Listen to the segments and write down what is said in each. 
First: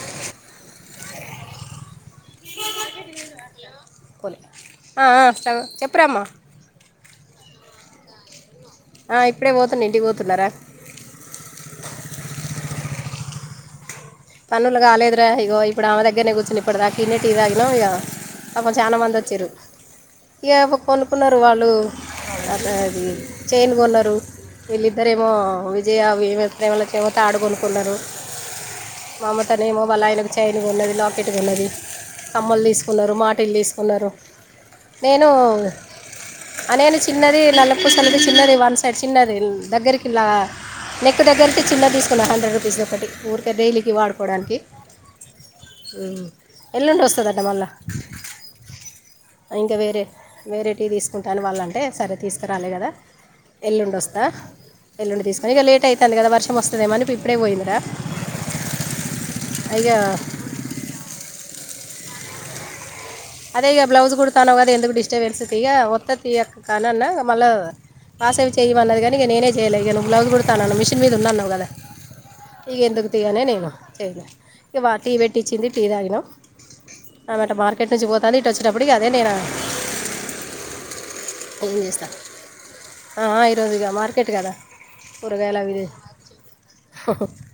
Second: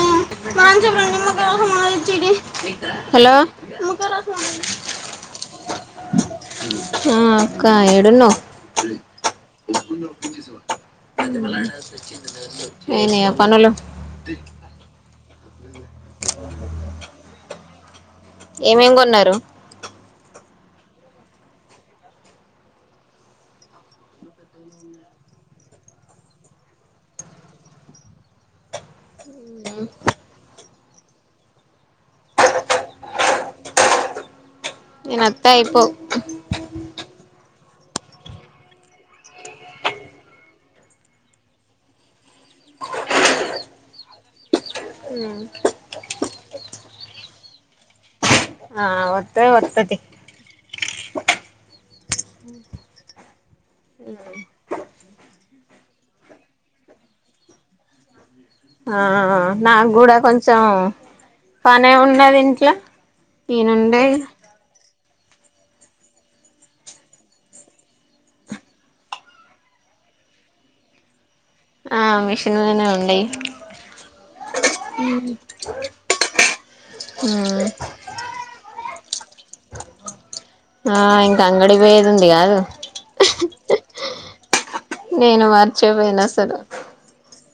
[unintelligible] Hello పోలే ఆ, ఆ, సగం చెప్పురామ్మా హ అక్క ఎడున్నవ్ ఆ, ఇప్పుడే పోతున్నా ఇంటికి పోతున్నారా అయినయ పనులు పనులు గాలెదుర ఇగో ఎప్పుడూ ఆమె దగ్గరనే కూర్చున్నాం ఇప్పటిదకా ఇన్నె టీ తాగినం ఇగ అహో ఏమేం చానా మంది కొన్నారు వచ్చింర్రు ఇగ కొనుకున్నారు వాళ్ళు హ అది చేను కొన్నారు వీళ్ళిద్దరెమో విజయమి ప్రేమళ్లకి ఏమో తాడు కొనుకున్నారు మమతనేమో వాళ్ళాయన చైన్ కొన్నది లాకెట్గా కొన్నది కమ్మలు తీసుకున్నరు మాటిలు తీసుకున్నరు నేను అత్తా అయిపో అని అని చిన్నది నల్లపూసలది చిన్నది వన్ సైడ్ చిన్నది దగ్గరికిల్లా నెక్ దగ్గరతే చిన్న తీసుకుం హండ్రెడ్ రూపీస్ ఒకటి ఊరికే డైలీకి వాడుకోవడానికి ఉ ఎల్లుండి వస్తదట మళ్ళా ఆ వత్తే వత్తతి వేరైటీ తీసుకుంటాని వాళ్ళంటే సరే తీసుకరాలే కదా ఎల్లుండి వస్తా ఎల్లుండి తీసుకుని ఇక లేట్ అవుందికా వర్షం వస్తుందేమో అని ఇప్పుడే పోయిందరా ఆహా నాగూడా కొంచెం పనేం ఉన్నది ఇంట్లో అదే ఇక నేనుండే బ్లౌజ్ కుడుతన్నావు కదా ఎందుకు డిస్టర్బెన్స్ ఇక ఒత్త తీయక కాన్నఅన్నా మళ్ళా కాసేపు చేయమన్నది కానీ ఇగ నేనే చేయలే ఇగ బ్లౌజ్ కుడతాన్నావు మిషన్ మీద వున్న అన్నావు కదా ఆ మిషన్ ఇక మీదనే ఎందుకు ఉండయి తీయనే నేను చేయలే ఇక వా టీ పెట్టిఇచ్చింది టీ తాగిన ఉ పోతాట్ వచ్చిట్ అప్పుడు కాదే నేనా ఆ ఇంకా అంగడి పోయేది ఉంది కాదు ఆ ఈరోజు ఇగా మార్కెట్ కదా నేను మార్చేపోయినా అసలు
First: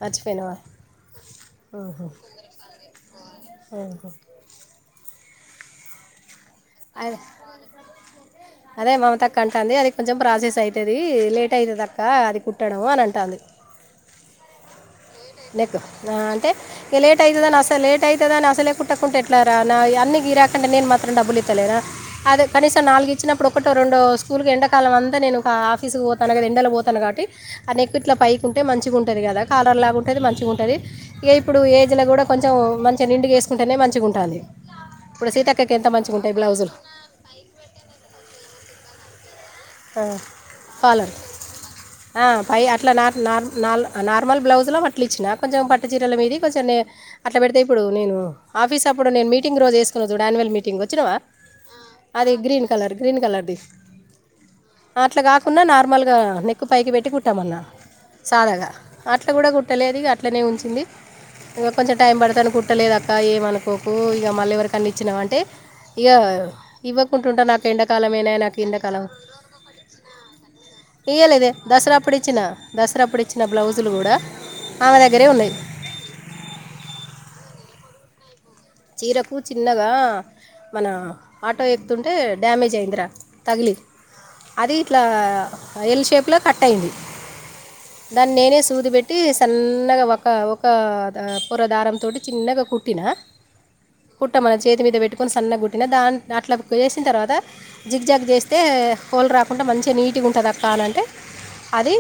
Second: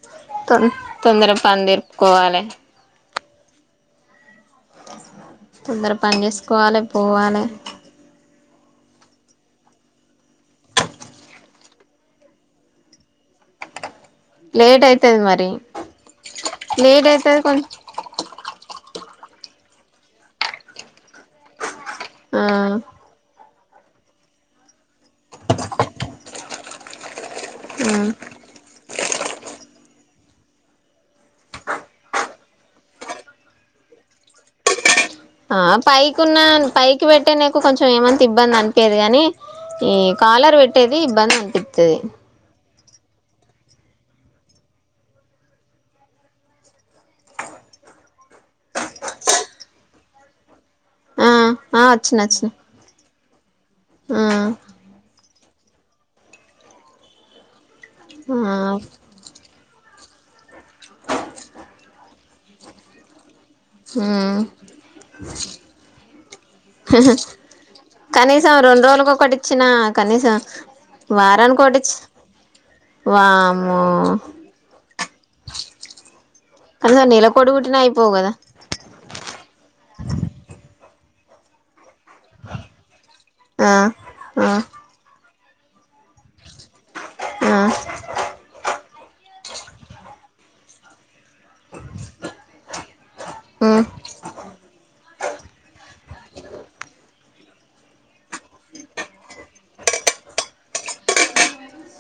మార్చి తోం తొందరగా పని తెరుపుకోవాలి కోవాలే తొందర పని చేసుకోవాలి అదే పోవాలి అదే మమతక్క అంటాంది అది కొంచెం ప్రాసెస్ అయితది లేట్ అయితదక్క అది కుట్టడం అని అంటాంది లేట్ అయితది మరి నెక్కు అంటే ఇగ లేట్ అయితది అని అస్సలు లేట్ లేట్ అయితదని అసలే కుట్టకుంటె ఎట్లరా నాయన్నీ గిరాకి అంటే నేను మాత్ర డబ్బులు ఇతలేనా ఆ అదే కనీసం నాలుగు ఇచ్చినప్పుడు ఒకటో రెండో స్కూల్కి ఎండకాలం అంతా నేను ఒక ఆఫీస్కు పోతాను కదా ఎండలో పోతాను కాబట్టి అ నేక్కు ఇట్ల పైకి ఉంటే మంచిగా ఉంటుది కదా కాలర్ లాగ ఉంటే ఉంటది మంచిగా ఉంటది ఇక ఇప్పుడు ఏజ్లో కూడా కొంచెం మంచిగా నిండుగా వేసుకుంటేనే మంచిగా ఉంటది ఇప్పుడు సీతక్కకి ఎంత మంచిగాంటాయి బ్లౌజులు కి పెట్టనీకి కొంచెం ఏమంత ఇబ్బంది అనిపియ్యదు గాని ఈ కాలర్ పెట్టేది కాలర్ ఇబ్బంది అనిపిస్తది ఆ, పై అట్లా నార్ నార్ నార్ నార్మల్ బ్లౌజ్లో అట్లు ఇచ్చిన కొంచెం పట్టు చీరల మీది కొంచెం అట్లా పెడితే ఇప్పుడు నేను ఆఫీస్ అప్పుడు నేను మీటింగ్ రోజువేసుకున్న చూడు అన్యువల మీటింగ్ వ వచ్చినవా ఆ ఆ వచ్చిన అది వచ్చిన గ్రీన్ కలర్ గ్రీన్ కలర్ది ఆ అట్లా కాకుండా నార్మల్గా నెక్కు పైకి పెట్టి కుంటామన్నా సాదాగా ఆ అట్లా కూడా కుట్టలేదిగ అట్లనే ఉంచింది ఇంక కొంచెం టైం పడతాను కుట్టలేదు అక్క ఏమనుకో కోకు ఇక మ్మ్ మళ్ళీ ఎవరికన్న ఇచ్చినావు అంటే ఇక ఇవ్వకు ఉంటే నాకు ఎండకాలమేనా నాకు ఎండాకాలం ఇచ్చిన కనీసం ఇయ్యలేదే వారానికి ఒకటి ఇచ్చి దసరాప్పుడు ఇచ్చిన దసరాప్పుడు ఇచ్చిన వామ్మో బ్లౌజులు కూడా ఆమె దగ్గరే ఉన్నాయి అవునా నెలకొకటి కుట్టిన అయిపోవు కదా చీరకు చిన్నగా మన ఆటో ఎక్తుంటే డ్యామేజ్ అయిందిరా ఆ తగిలి ఆ అది ఇట్లా ఎల్ షేప్ లో కట్ అయింది ఆ దాన్ని నేనే సూదు పేట్టి సన్నగా ఒక ఒక పొరదారంతోటి చిన్నగా కుట్టిన ఉ కుట్టమన్న చేతి మీద పెట్టుకొని సన్నగ కుట్టిన దా అట్లా చేసిన తర్వాత జిగ్ జగ్ చేస్తే హోల్ రాకుండా మంచిగా నీట్గా ఉంటది అక్క అని అంటే అది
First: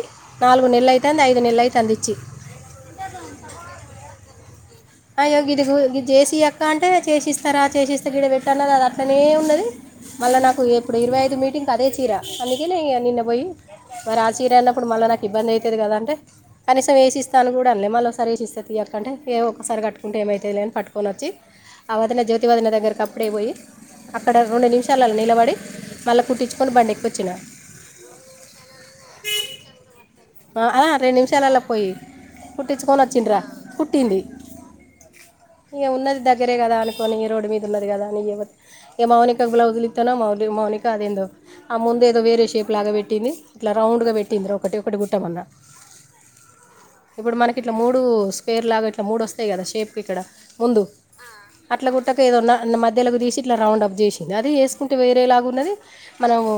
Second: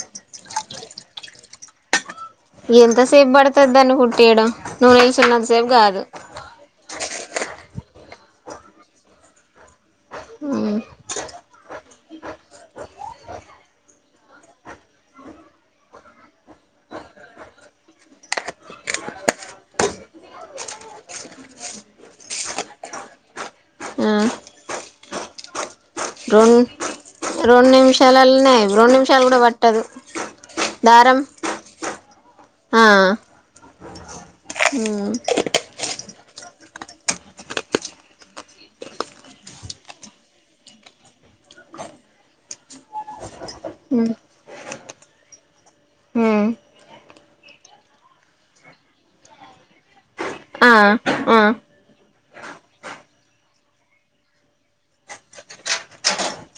నాలుగు నెలలు అయితంది ఐదు నెలలు అయితంది ఇచ్చి ఎంతసేపు పడుతాది దాన్ని కుట్టీయ్యడం నువ్వు అయ్యో నిలుచున్నంత గిది సేపు కాదు. గిది చేసి అక్క అంటే చేసిస్తారా చేసిస్తే గీడ పెట్టనా గదా అట్లనే ఉన్నది. మళ్ళా నాకు మ్మ్ ఎప్పుడు ఇరవై ఐదు మీటింగ్ అదే చీర. అందుకేనే నిన్న పోయి మరి ఆ చీర అన్నప్పుడు మళ్ళీ నాకు ఇబ్బంది అవుతాది కదా అంటే. కనీసం ఏసిస్తానుఅని కూడా అనలే. మళ్ళా ఒకసారి వేసిస్తా తీయక్కా అంటే ఏవో ఒకసారి కట్టుకుంటే ఏమైతాది లే అని, పట్టుకొని వచ్చి ఆ వదిన జ్యోతివదిన దగ్గరకి ఆప్పుడే పోయి ఆ అక్కడ రెండు నిమిషాలు నిలబడి మళ్ళీ రెం కుట్టించుకొని బండి ఎక్కి వ. రెండు నిమిషాలలోనే ఆయ రెండు నిమిషాలు కూడా పట్టదు. ఆ రెండు దారం నిమిషాలలో పోయి కుట్టించుకొని వచ్చిండ్రా కుట్టింది. మ్ ఇగ ఉన్నది దగ్గరే గదా అనుకోని ఈ రోడ్ మీద ఉన్నది కదా అని ఏ మౌనక బ్లౌజ్లిత్తేనో ఆ మౌనిక అదేందో ఆ ముందు ఏదో వేరే షేప్ లాగా పెట్టింది ఇట్లా రౌండ్ గా పెట్టింది. ఒకటి గుట్టమన్నా. ఉమ్ ఇప్పుడు మనకి ఇట్లా మూడు స్వేర్ లాగా ఇట్లా మూడు వస్తాయి కదా షేప్కి ఇక్కడ ఆ ముందు ఆ అట్లా గుట్టక ఏదన్న మధ్యలోకు తీసి ఇట్లా రౌండ్ అప్ చేసింది అది వేసుకుంటే వేరేలాగా ఉన్నది. మనము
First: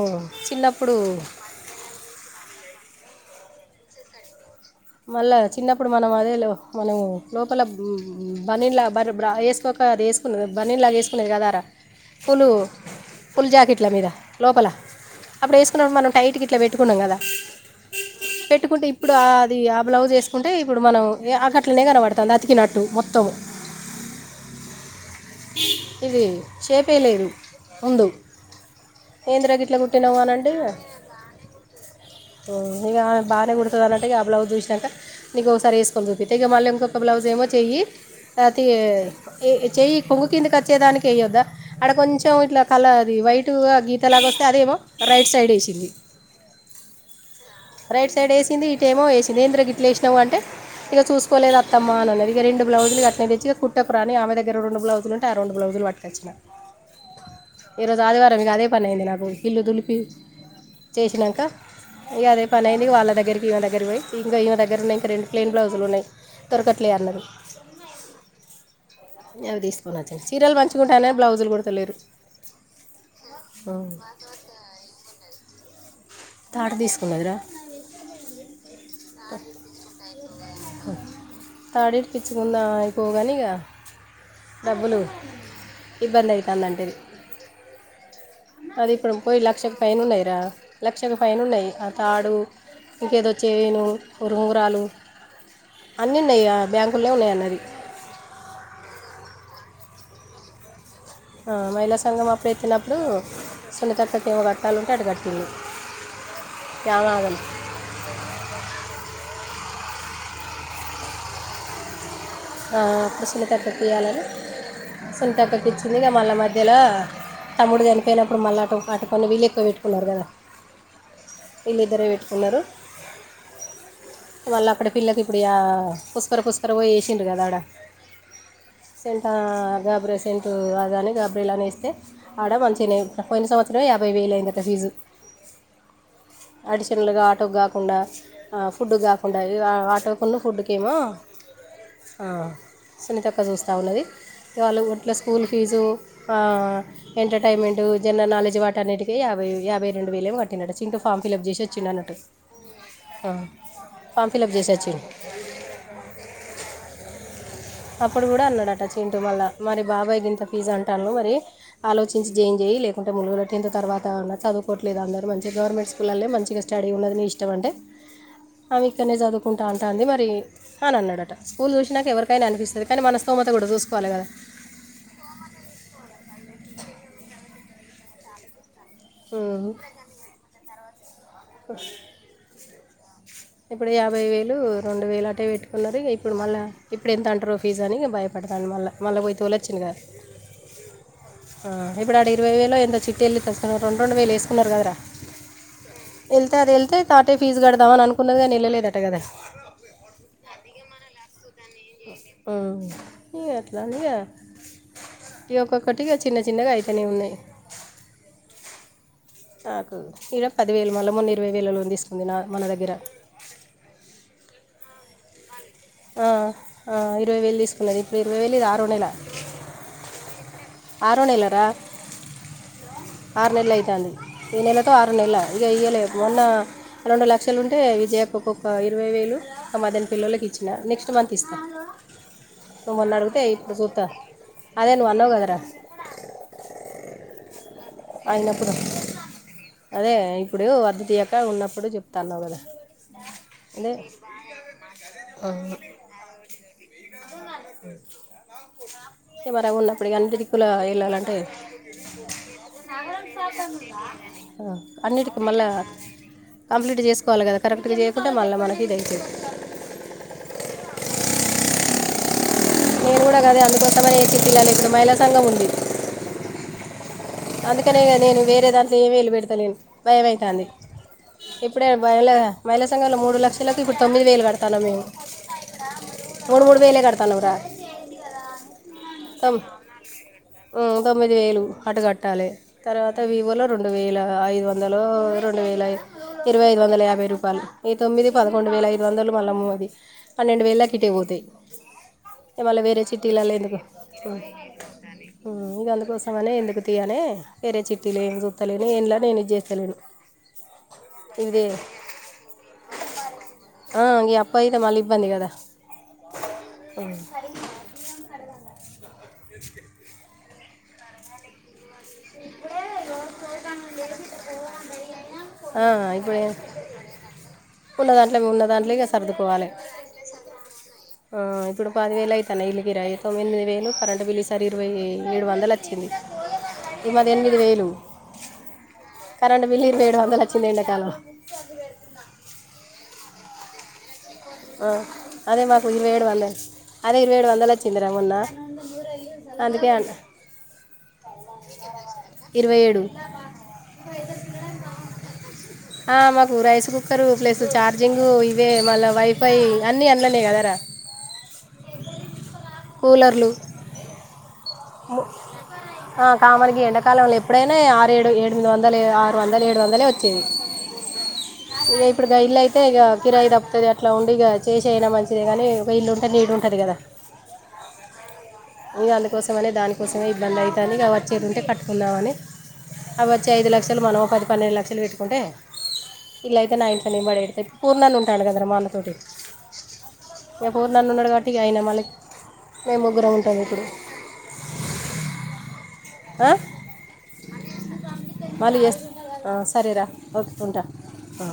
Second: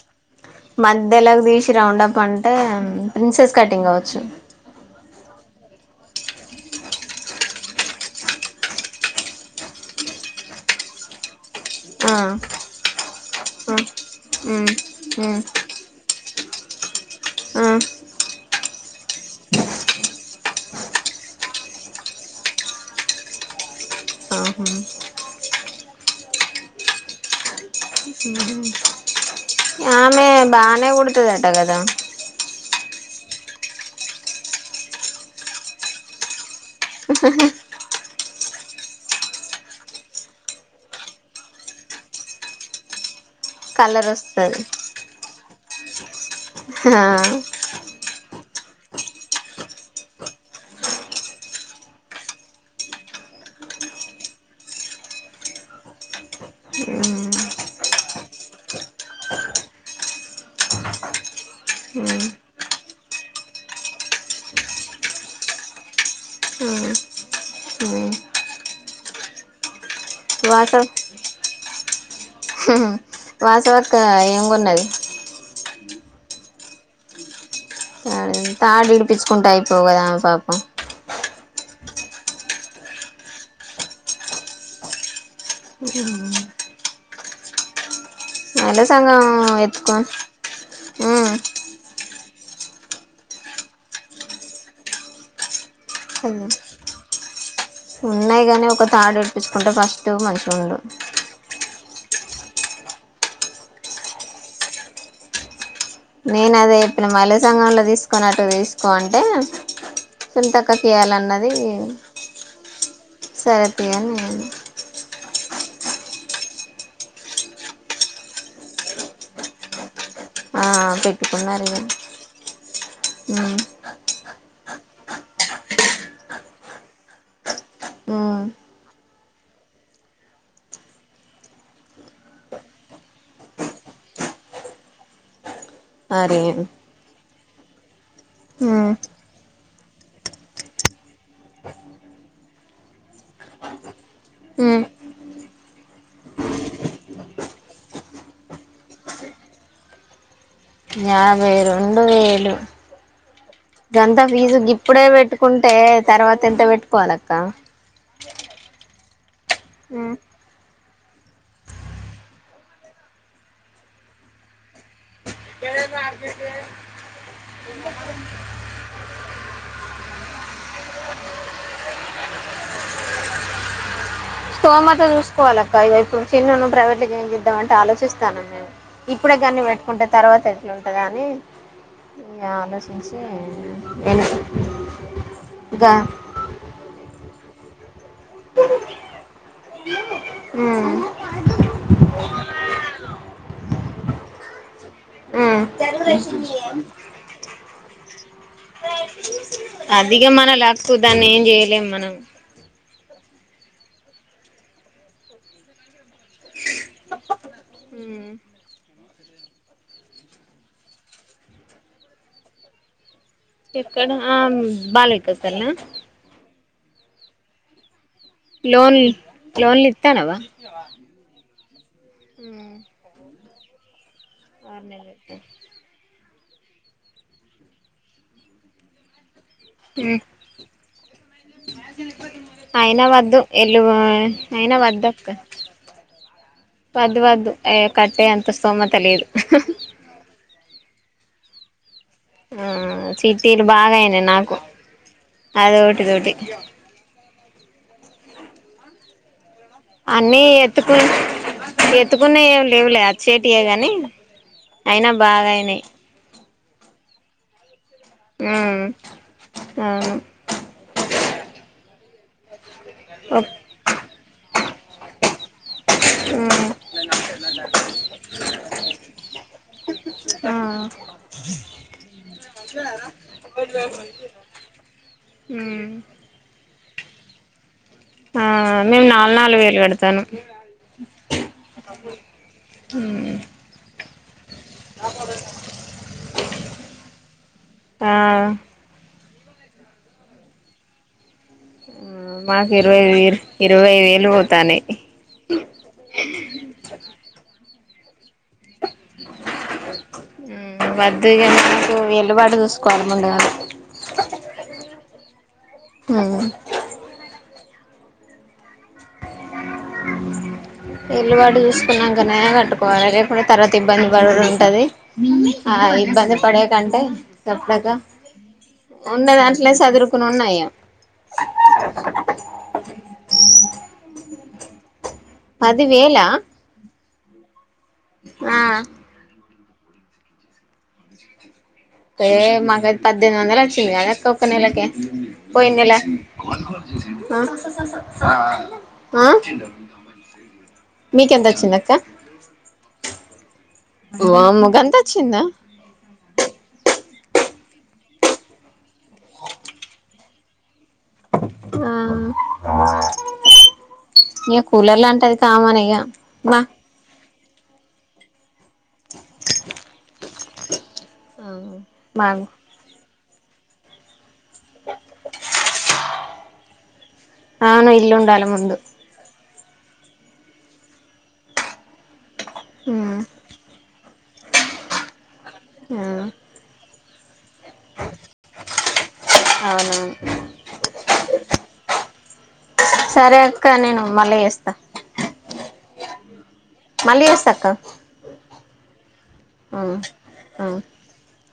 చిన్నప్పుడు మధ్యలో తీసి రౌండప్ అంటే ప్రిన్సెస్ కటింగ్ కావచ్చు. మళ్ళా చిన్నప్పుడు మనం అదే లో మనము లోపల బన్నీను లాగా వేసుకోక అది వేసుకునేది బన్నీను లాగ వేసుకునేది కదారా ఆ పులు ఫుల్ ఆ జాకెట్ల మీద లోపల ఉమ్ ఉమ్ అప్పుడు వేసుకున్నప్పుడు మనం టైట్గా ఇట్లా పెట్టుకున్నాం కదా ఆ పెట్టుకుంటే ఇప్పుడు ఆ అది ఆ బ్లౌజ్ వేసుకుంటే ఇప్పుడు మనం నాకట్లనే కనపడుతుంది అతికినట్టు మొత్తం. ఆహా ఇది సేపేలేదు ముందు. ఏంది రా గిట్లా కుట్టినావు ఆమె అని అంటే బానే కుడ్తది అంట కదా. ఉ ఇగ బాగానే కుడతాది అని అంటే ఆ బ్లౌజ్ చూసినాక ఇంకోసారి వేసుకోక పోతి. ఇక మళ్ళీ ఇంకోటి బ్లౌజ్ ఏమో చెయ్యి అది చెయ్యి కొంగు కిందకి వచ్చేదానికి వేయొద్దా? ఆడ కొంచెం ఇట్లా కలర్ అది వైట్గా కలర్ గీతలాగా వస్తే వస్తది అదేమో రైట్ సైడ్ వేసింది. హహా రైట్ సైడ్ వేసింది. ఇటు ఏమో వేసింది ఎందిరా గిట్లేసినావు అంటే ఇగ చూసుకోలేదు అత్తమ్మా అని అన్నది. ఇగ రెండు బ్లౌజులు అట్నే తెచ్చి ఇగ కుట్టకు రా అని ఆమె దగ్గర రెండు బ్లౌజ్లు ఉంటే ఆ రెండు బ్లౌజులు పట్టుకొచ్చినా. ఈరోజు ఆదివారం ఇగ అదే పని అయింది నాకు ఇల్లు దులిపి చేసినాక ఇగ అదే పని అయింది. వాళ్ళ దగ్గరికి ఈళ్ళ దగ్గరికి పోయి ఇంక ఈమె దగ్గర ఉన్నాయి ఇంక రెండు పెయిన్ బ్లౌజులు ఉన్నాయి. దొరకట్లే అన్నది. ఉమ్ అవి తీసుకుని వచ్చేసినా. చీరలు మంచిగా ఉంటాయి అనే బ్లౌజులు కుడత లేరు. మ్ హు వాసవి అక్క ఏం కొన్నది? తాడు తీసుకున్నదిరా. తాడు విడిపించుకుంటే అయిపోవు కదా ఆమె పాపం. తాడు ఇడిపించుకొందామని అయిపో గాని ఇగ డబ్బులు ఇబ్బంది అవుతాందిఅండి. అదే అది ఇప్పుడు సంగం పోయి లక్షకి ఫైన ఎత్తుకొని ఉన్నాయిరా లక్షకు ఉమ్ ఫైన ఉన్నాయి. తాడు ఇంక ఎదో చైను, ఉంగరాలు అన్ని ఉన్నాయి ఆ బ్యాంకులో ఉన్నాయి అన్నది. ఉన్నాయి గానీ ఒక తాడు విడిపిచ్చుకుంటే ఫస్ట్ మంచిగుండు ఆ మహిళా సంఘం అప్పు ఎత్తినప్పుడు సునీతక్కకి ఏమో కట్టాలంటే అటు కట్టింది నేను అదే చెప్పినా యామాగం మహిళా సంఘంలో తీస్ కొని అట్ట తీసుకో అంటే సునితక్కకు ఇయ్యాలన్నది ఆ అప్పుడు సరే సునీతక్కకు తీ అని ఇయ్యాలని నేను సునీతక్కకు ఇచ్చింది ఇగ మళ్ళ మధ్యలో తమ్ముడు చనిపోయినప్పుడు మళ్ళ అటు ఆటుకొన్ని వీళ్లు ఎక్కువ పెట్టుకున్నారు కదా ఆ పెట్టుకున్నారు ఇగ వీళ్ళిద్దరే ఉమ్ వాళ్ళ అప్పుడ పిల్లకి ఇప్పుడు యా పుస్కర పుస్కర పోయ్యి ఏసిండు కదా ఆడ ఉమ్ సెంటా గాబురె సెంటు అదని గాబ్రీలానా ఏస్తే ఆడ మంచిగనే పోయిన సంవత్సరమే యాభై వేలు అయ్యిందట ఫీజు అరేం డిషన్లుగా ఆటోకి కాకుండా ఆ ఉమ్ ఫుడ్డుకు కాకుండా ఇగ ఆటో కొన్ను ఫుడ్డుకేమో ఆ సునీతక్క చూస్తూ ఉన్నది వాళ్ళు ఉమ్ గట్ల స్కూల్ ఫీజు ఆ ఎంటర్టైన్మెంట్ జనరల్ నాలెజ్ వాటన్నిటికీ యాభై యాభై రెండు వేలేమో గ యాభై రెండు వేలు గంత ఫామ్ ఫిలప్ ఫీజు చేసి వచ్చిండు గిప్పుడే పెట్టు కుంటే తర్వాత ఎంత పెట్టుకోవాలి అక్క అప్పుడు కూడా అన్నాడట చింటు మళ్ళ మరి ఉమ్ బాబాయ్ గింత ఫీస్ అంటాల్లు మరి ఆలోచించి జేయిన్ చెయ్యి లేకుంటే ములుగులో టెన్త్ తర్వాతన్నా చదువుకోవట్లేదు అందరూ మంచిగా గవర్మెంట్ స్కూలల్లో మంచిగా స్టడీ ఉన్నది మీ ఇష్టం అంటే ఆమె ఇక్కన్నే చదువుకుంటా అంటాంది మరి అని అన్నాడట స్కులు చూసినాక ఎవరికైనా అనిపిస్తది కానీ మన స్థోమత కూడా చూసుకోవాలి కదా స్తోమత చూసుకోవాలి అక్క ఇగ ఇప్పుడు చిన్నూను ప్రైవేట్ ల జాయిన్ చేద్దామంటే ఆలోచిస్తాను నేను ఇప్పుడే గన్ని కదా పెట్టుకుంటే తర్వాత ఎట్లుంటది అని ఈ ఆలోచి ఇప్పుడు యాభై వేలు రెండు వేలు అటే ఇంకా పెట్టుకున్నది ఇప్పుడు మళ్ళా ఇప్పుడు ఎంత అంటారో ఫీస్ అని భయపడతాంది మళ్ళ మళ్ళ పోయి తొలొచ్చింది కదా ఊ ఆ ఇప్పుడు ఆడ ఇరవై వేలో ఎంతో చిట్టీ ఎళ్ళి తెస్తున్నారు రెండు రెండు వేలు ఏసుకున్నారు కదరా ఉమ్. ఎళ్తే అది ఎళ్తే తాటే ఫీజు కడదాం అని అనుకున్నది కానీ వెళ్ళలేదట గదా అది ఇగ మన లక్కు దాన్ని ఏం చేయలేం మనం ఊ ఇగ అట్లా అని ఇగ ఇగ ఒక్కొక్కటిగా చిన్న చిన్నగా అయితనే ఉన్నయి ఉమ్ నాకు ఈడ పదివేలు మళ్ళా మొన్న ఇరవై వేలో లోన్ తీసుకుంది నా మన దగ్గర ఎక్కడ ఆం బాలయ్యకసలనా ఆ ఆ ఇరవై వేలు తీసుకున్నది ఇప్పుడు ఇరవై వేలు ఇది ఆరో లోన్ నెల లోన్లు ఇత్తానావా ఆరోనెల రా ఉమ్, ఆరు నెల్లు అయితాంది ఈ నెలతో ఆరు నెలలు ఇస్తా. నెల్లు అయ్ ఇగ ఇయ్యలే మొన్న రెండు లక్షలుంటే విజయక్కకు ఒక ఇరవై వేలు ఆ ఉమ్, మదనిపిల్లోల్లకి ఇచ్చినా నెక్స్ట్ మంత్ ఇస్తా నువ్వు అయినా మొన్న వద్దు అడిగితే ఇప్పుడు ఎల్లు ఊ చూస్తా అయినా అదే నువ్వు వద్దక్క అన్నావు కదరా వద్దు వద్దు యే కట్టే అంత అయినప్పుడు స్థోమత లేదు అదే ఇప్పుడు వద్దు తియ్యక ఉన్నప్పుడు జె ఆ చిట్టీలు బాగా అయినాయి నాకు అదోకటి ఇదొకటి ఎవరం ఉన్నా అన్నీ ఎత్తుకు ఎత్తుకున్నా ఎం లేవులే అచ్చేట్టియే గానీ అన్నిటికి మళ్ళా కంప్లీట్ చేసుకోవల కదా కరెక్ట్గా చెయ్యక పోతే, మళ్ళ మనాకి ఉమ్ ఇది అయితది. అవును నేను కూడా ఒక్ గదే అందుకోసమే ఏసి పిల్లాలి దుబాయ్ లో సంఘం ఉంది. మ్ అందుకనే గదే వేరే దాంట్లో ఏలు పెడతాలేను భయం ఆ అయితంది. ఇప్పుడే మహిళ మహిళ సంఘంలో మూడు లక్షలకు ఇప్పుడు తొమ్మిది వేలు కడతనము మేము. మ్ మూడు మూడు వేలే కట్తానం రా ఆ మేము నాలుగు తమ్ నాలుగు వేలు కడతానం మ్ తొమ్మిది వేలు అటుకట్ తర్వాత వివో లో రెండు వేల ఐ వ వంద రెండు వేల ఇరవై ఐదు వందల యాభై రూపాయలు ఈ ఆ తొమ్మిది పదకొండు వేల ఐదు ఐదు వందలు మళ్ళము అది పన్నెండు వేలకి ఇట్టే పోతాయి. ఇక మాకు మళ్ళీ ఇరవై వేరే వ చిట్టీలలో ఇరవై వేలు పోతానేయి మ్ గందుకోసమనే ఎందుకు తీయనే వేరే చిట్టీలు ఏం చూద్ చెలేని ఎం చేస్తా లేను వద్దు కాంట నాకు వెల్లుబాటు చూసుకోవాలి ముందు గా ఆ ఈ అబ్బాయి అయితే మళ్ళీ ఇబ్బంది కదా ఉమ్ వెళ్లుబడు చూసుకున్నా క నయా కంట పోనలే ఇప్పుడు తర్వాత ఇబ్బంది పడుడు ఉంటది, ఆ ఇప్పుడు ఇబ్బంది ఏ- పడే కంటే సప్పడక ఉన్న దాంట్లో ఉన్న దాంట్లో ఇక ఉన్న సర్దుకోవాలి దాంట్లో సదురుకుని ఉన్నాయా ఆ ఇప్పుడు పది వేలు అయితున్నాయ్ ఇల్ళ కిరయి, తొమ్మిది వేలు కరెంట్ బిల్ ఇస్త సర ఇరవై ఏడు వందలు వచ్చింది, పదివేలా ఇవాళ ఎనిమిది వేలు. ఆ కరెం బిల్ ఇరవయ్ ఏడు వందలు వచ్చింది ఎండ కాలం చదివేల్ ఏ మాకు అయితే పద్దెనిది వందలు వచ్చింది గదిప్ ఒక నెలకే ఆ అదే పోయిన మాకు నెల ఇరవై ఏడు వందలు అదే ఇరవై ఏడు వందలు వచ్చిందిరా మొన్న ఆ అందుకే అన్న మీకెంత వచ్చింది అక్క? ఇరవై ఏడు వామ్మో గంత వచ్చిందా మాకు రైస్ కుక్కరు ప్లస్ ఛార్జింగ్ ఇవే మళ్ళా వైఫై అన్నీ అన్నలనే కదారా ఆ కూలర్లు ఇగ కూలర్లు అంటే అది కామన్ ఇగ ఆ మా కామనకి ఎండాకాలం లో ఎప్పుడైనా ఆరు ఏడు రెండు వందలు ఆరు వందలు ఏడు వచ్చేది ఇప్పుడు బాగు అంతే గా కిరాయి దప్పతతు అట్లా ఉండి ఇ చేస అయినా మంచిదే కానీ ఒక ఇల్లుంటే నీట్ ఉంటుంది కదా అవును ఇల్లు ఉండాలి ముందు ఇ అందుకోసమనే దానికోసమే ఇబ్బంది అయితది అని ఇక వచ్చేది ఉంటే కట్టుకున్నామని. ఉమ్ అవి వచ్చి ఐదు లక్షలు మనోహర్ పది పన్నెండు లక్షలు పెట్టుకుంటే ఆ ఇలా అయితే నా ఇంటిట్ని ఏంబడే పూర్ణాలు ఉంటాయి కదా మాన్నతోటి అవునవును ఎపూర్ నన్ను ఉన్నాడు కాబట్టి అయన మళ్ళ మేము ముగ్గురం సరే ఉంటాము అక్క ఇప్పుడు నేను మళ్ళీ చేస్తా ఆ మళ్ళీ చేస్తా అక్క మళ్ళీ సరేరా ఒకే ఉంటా ఆ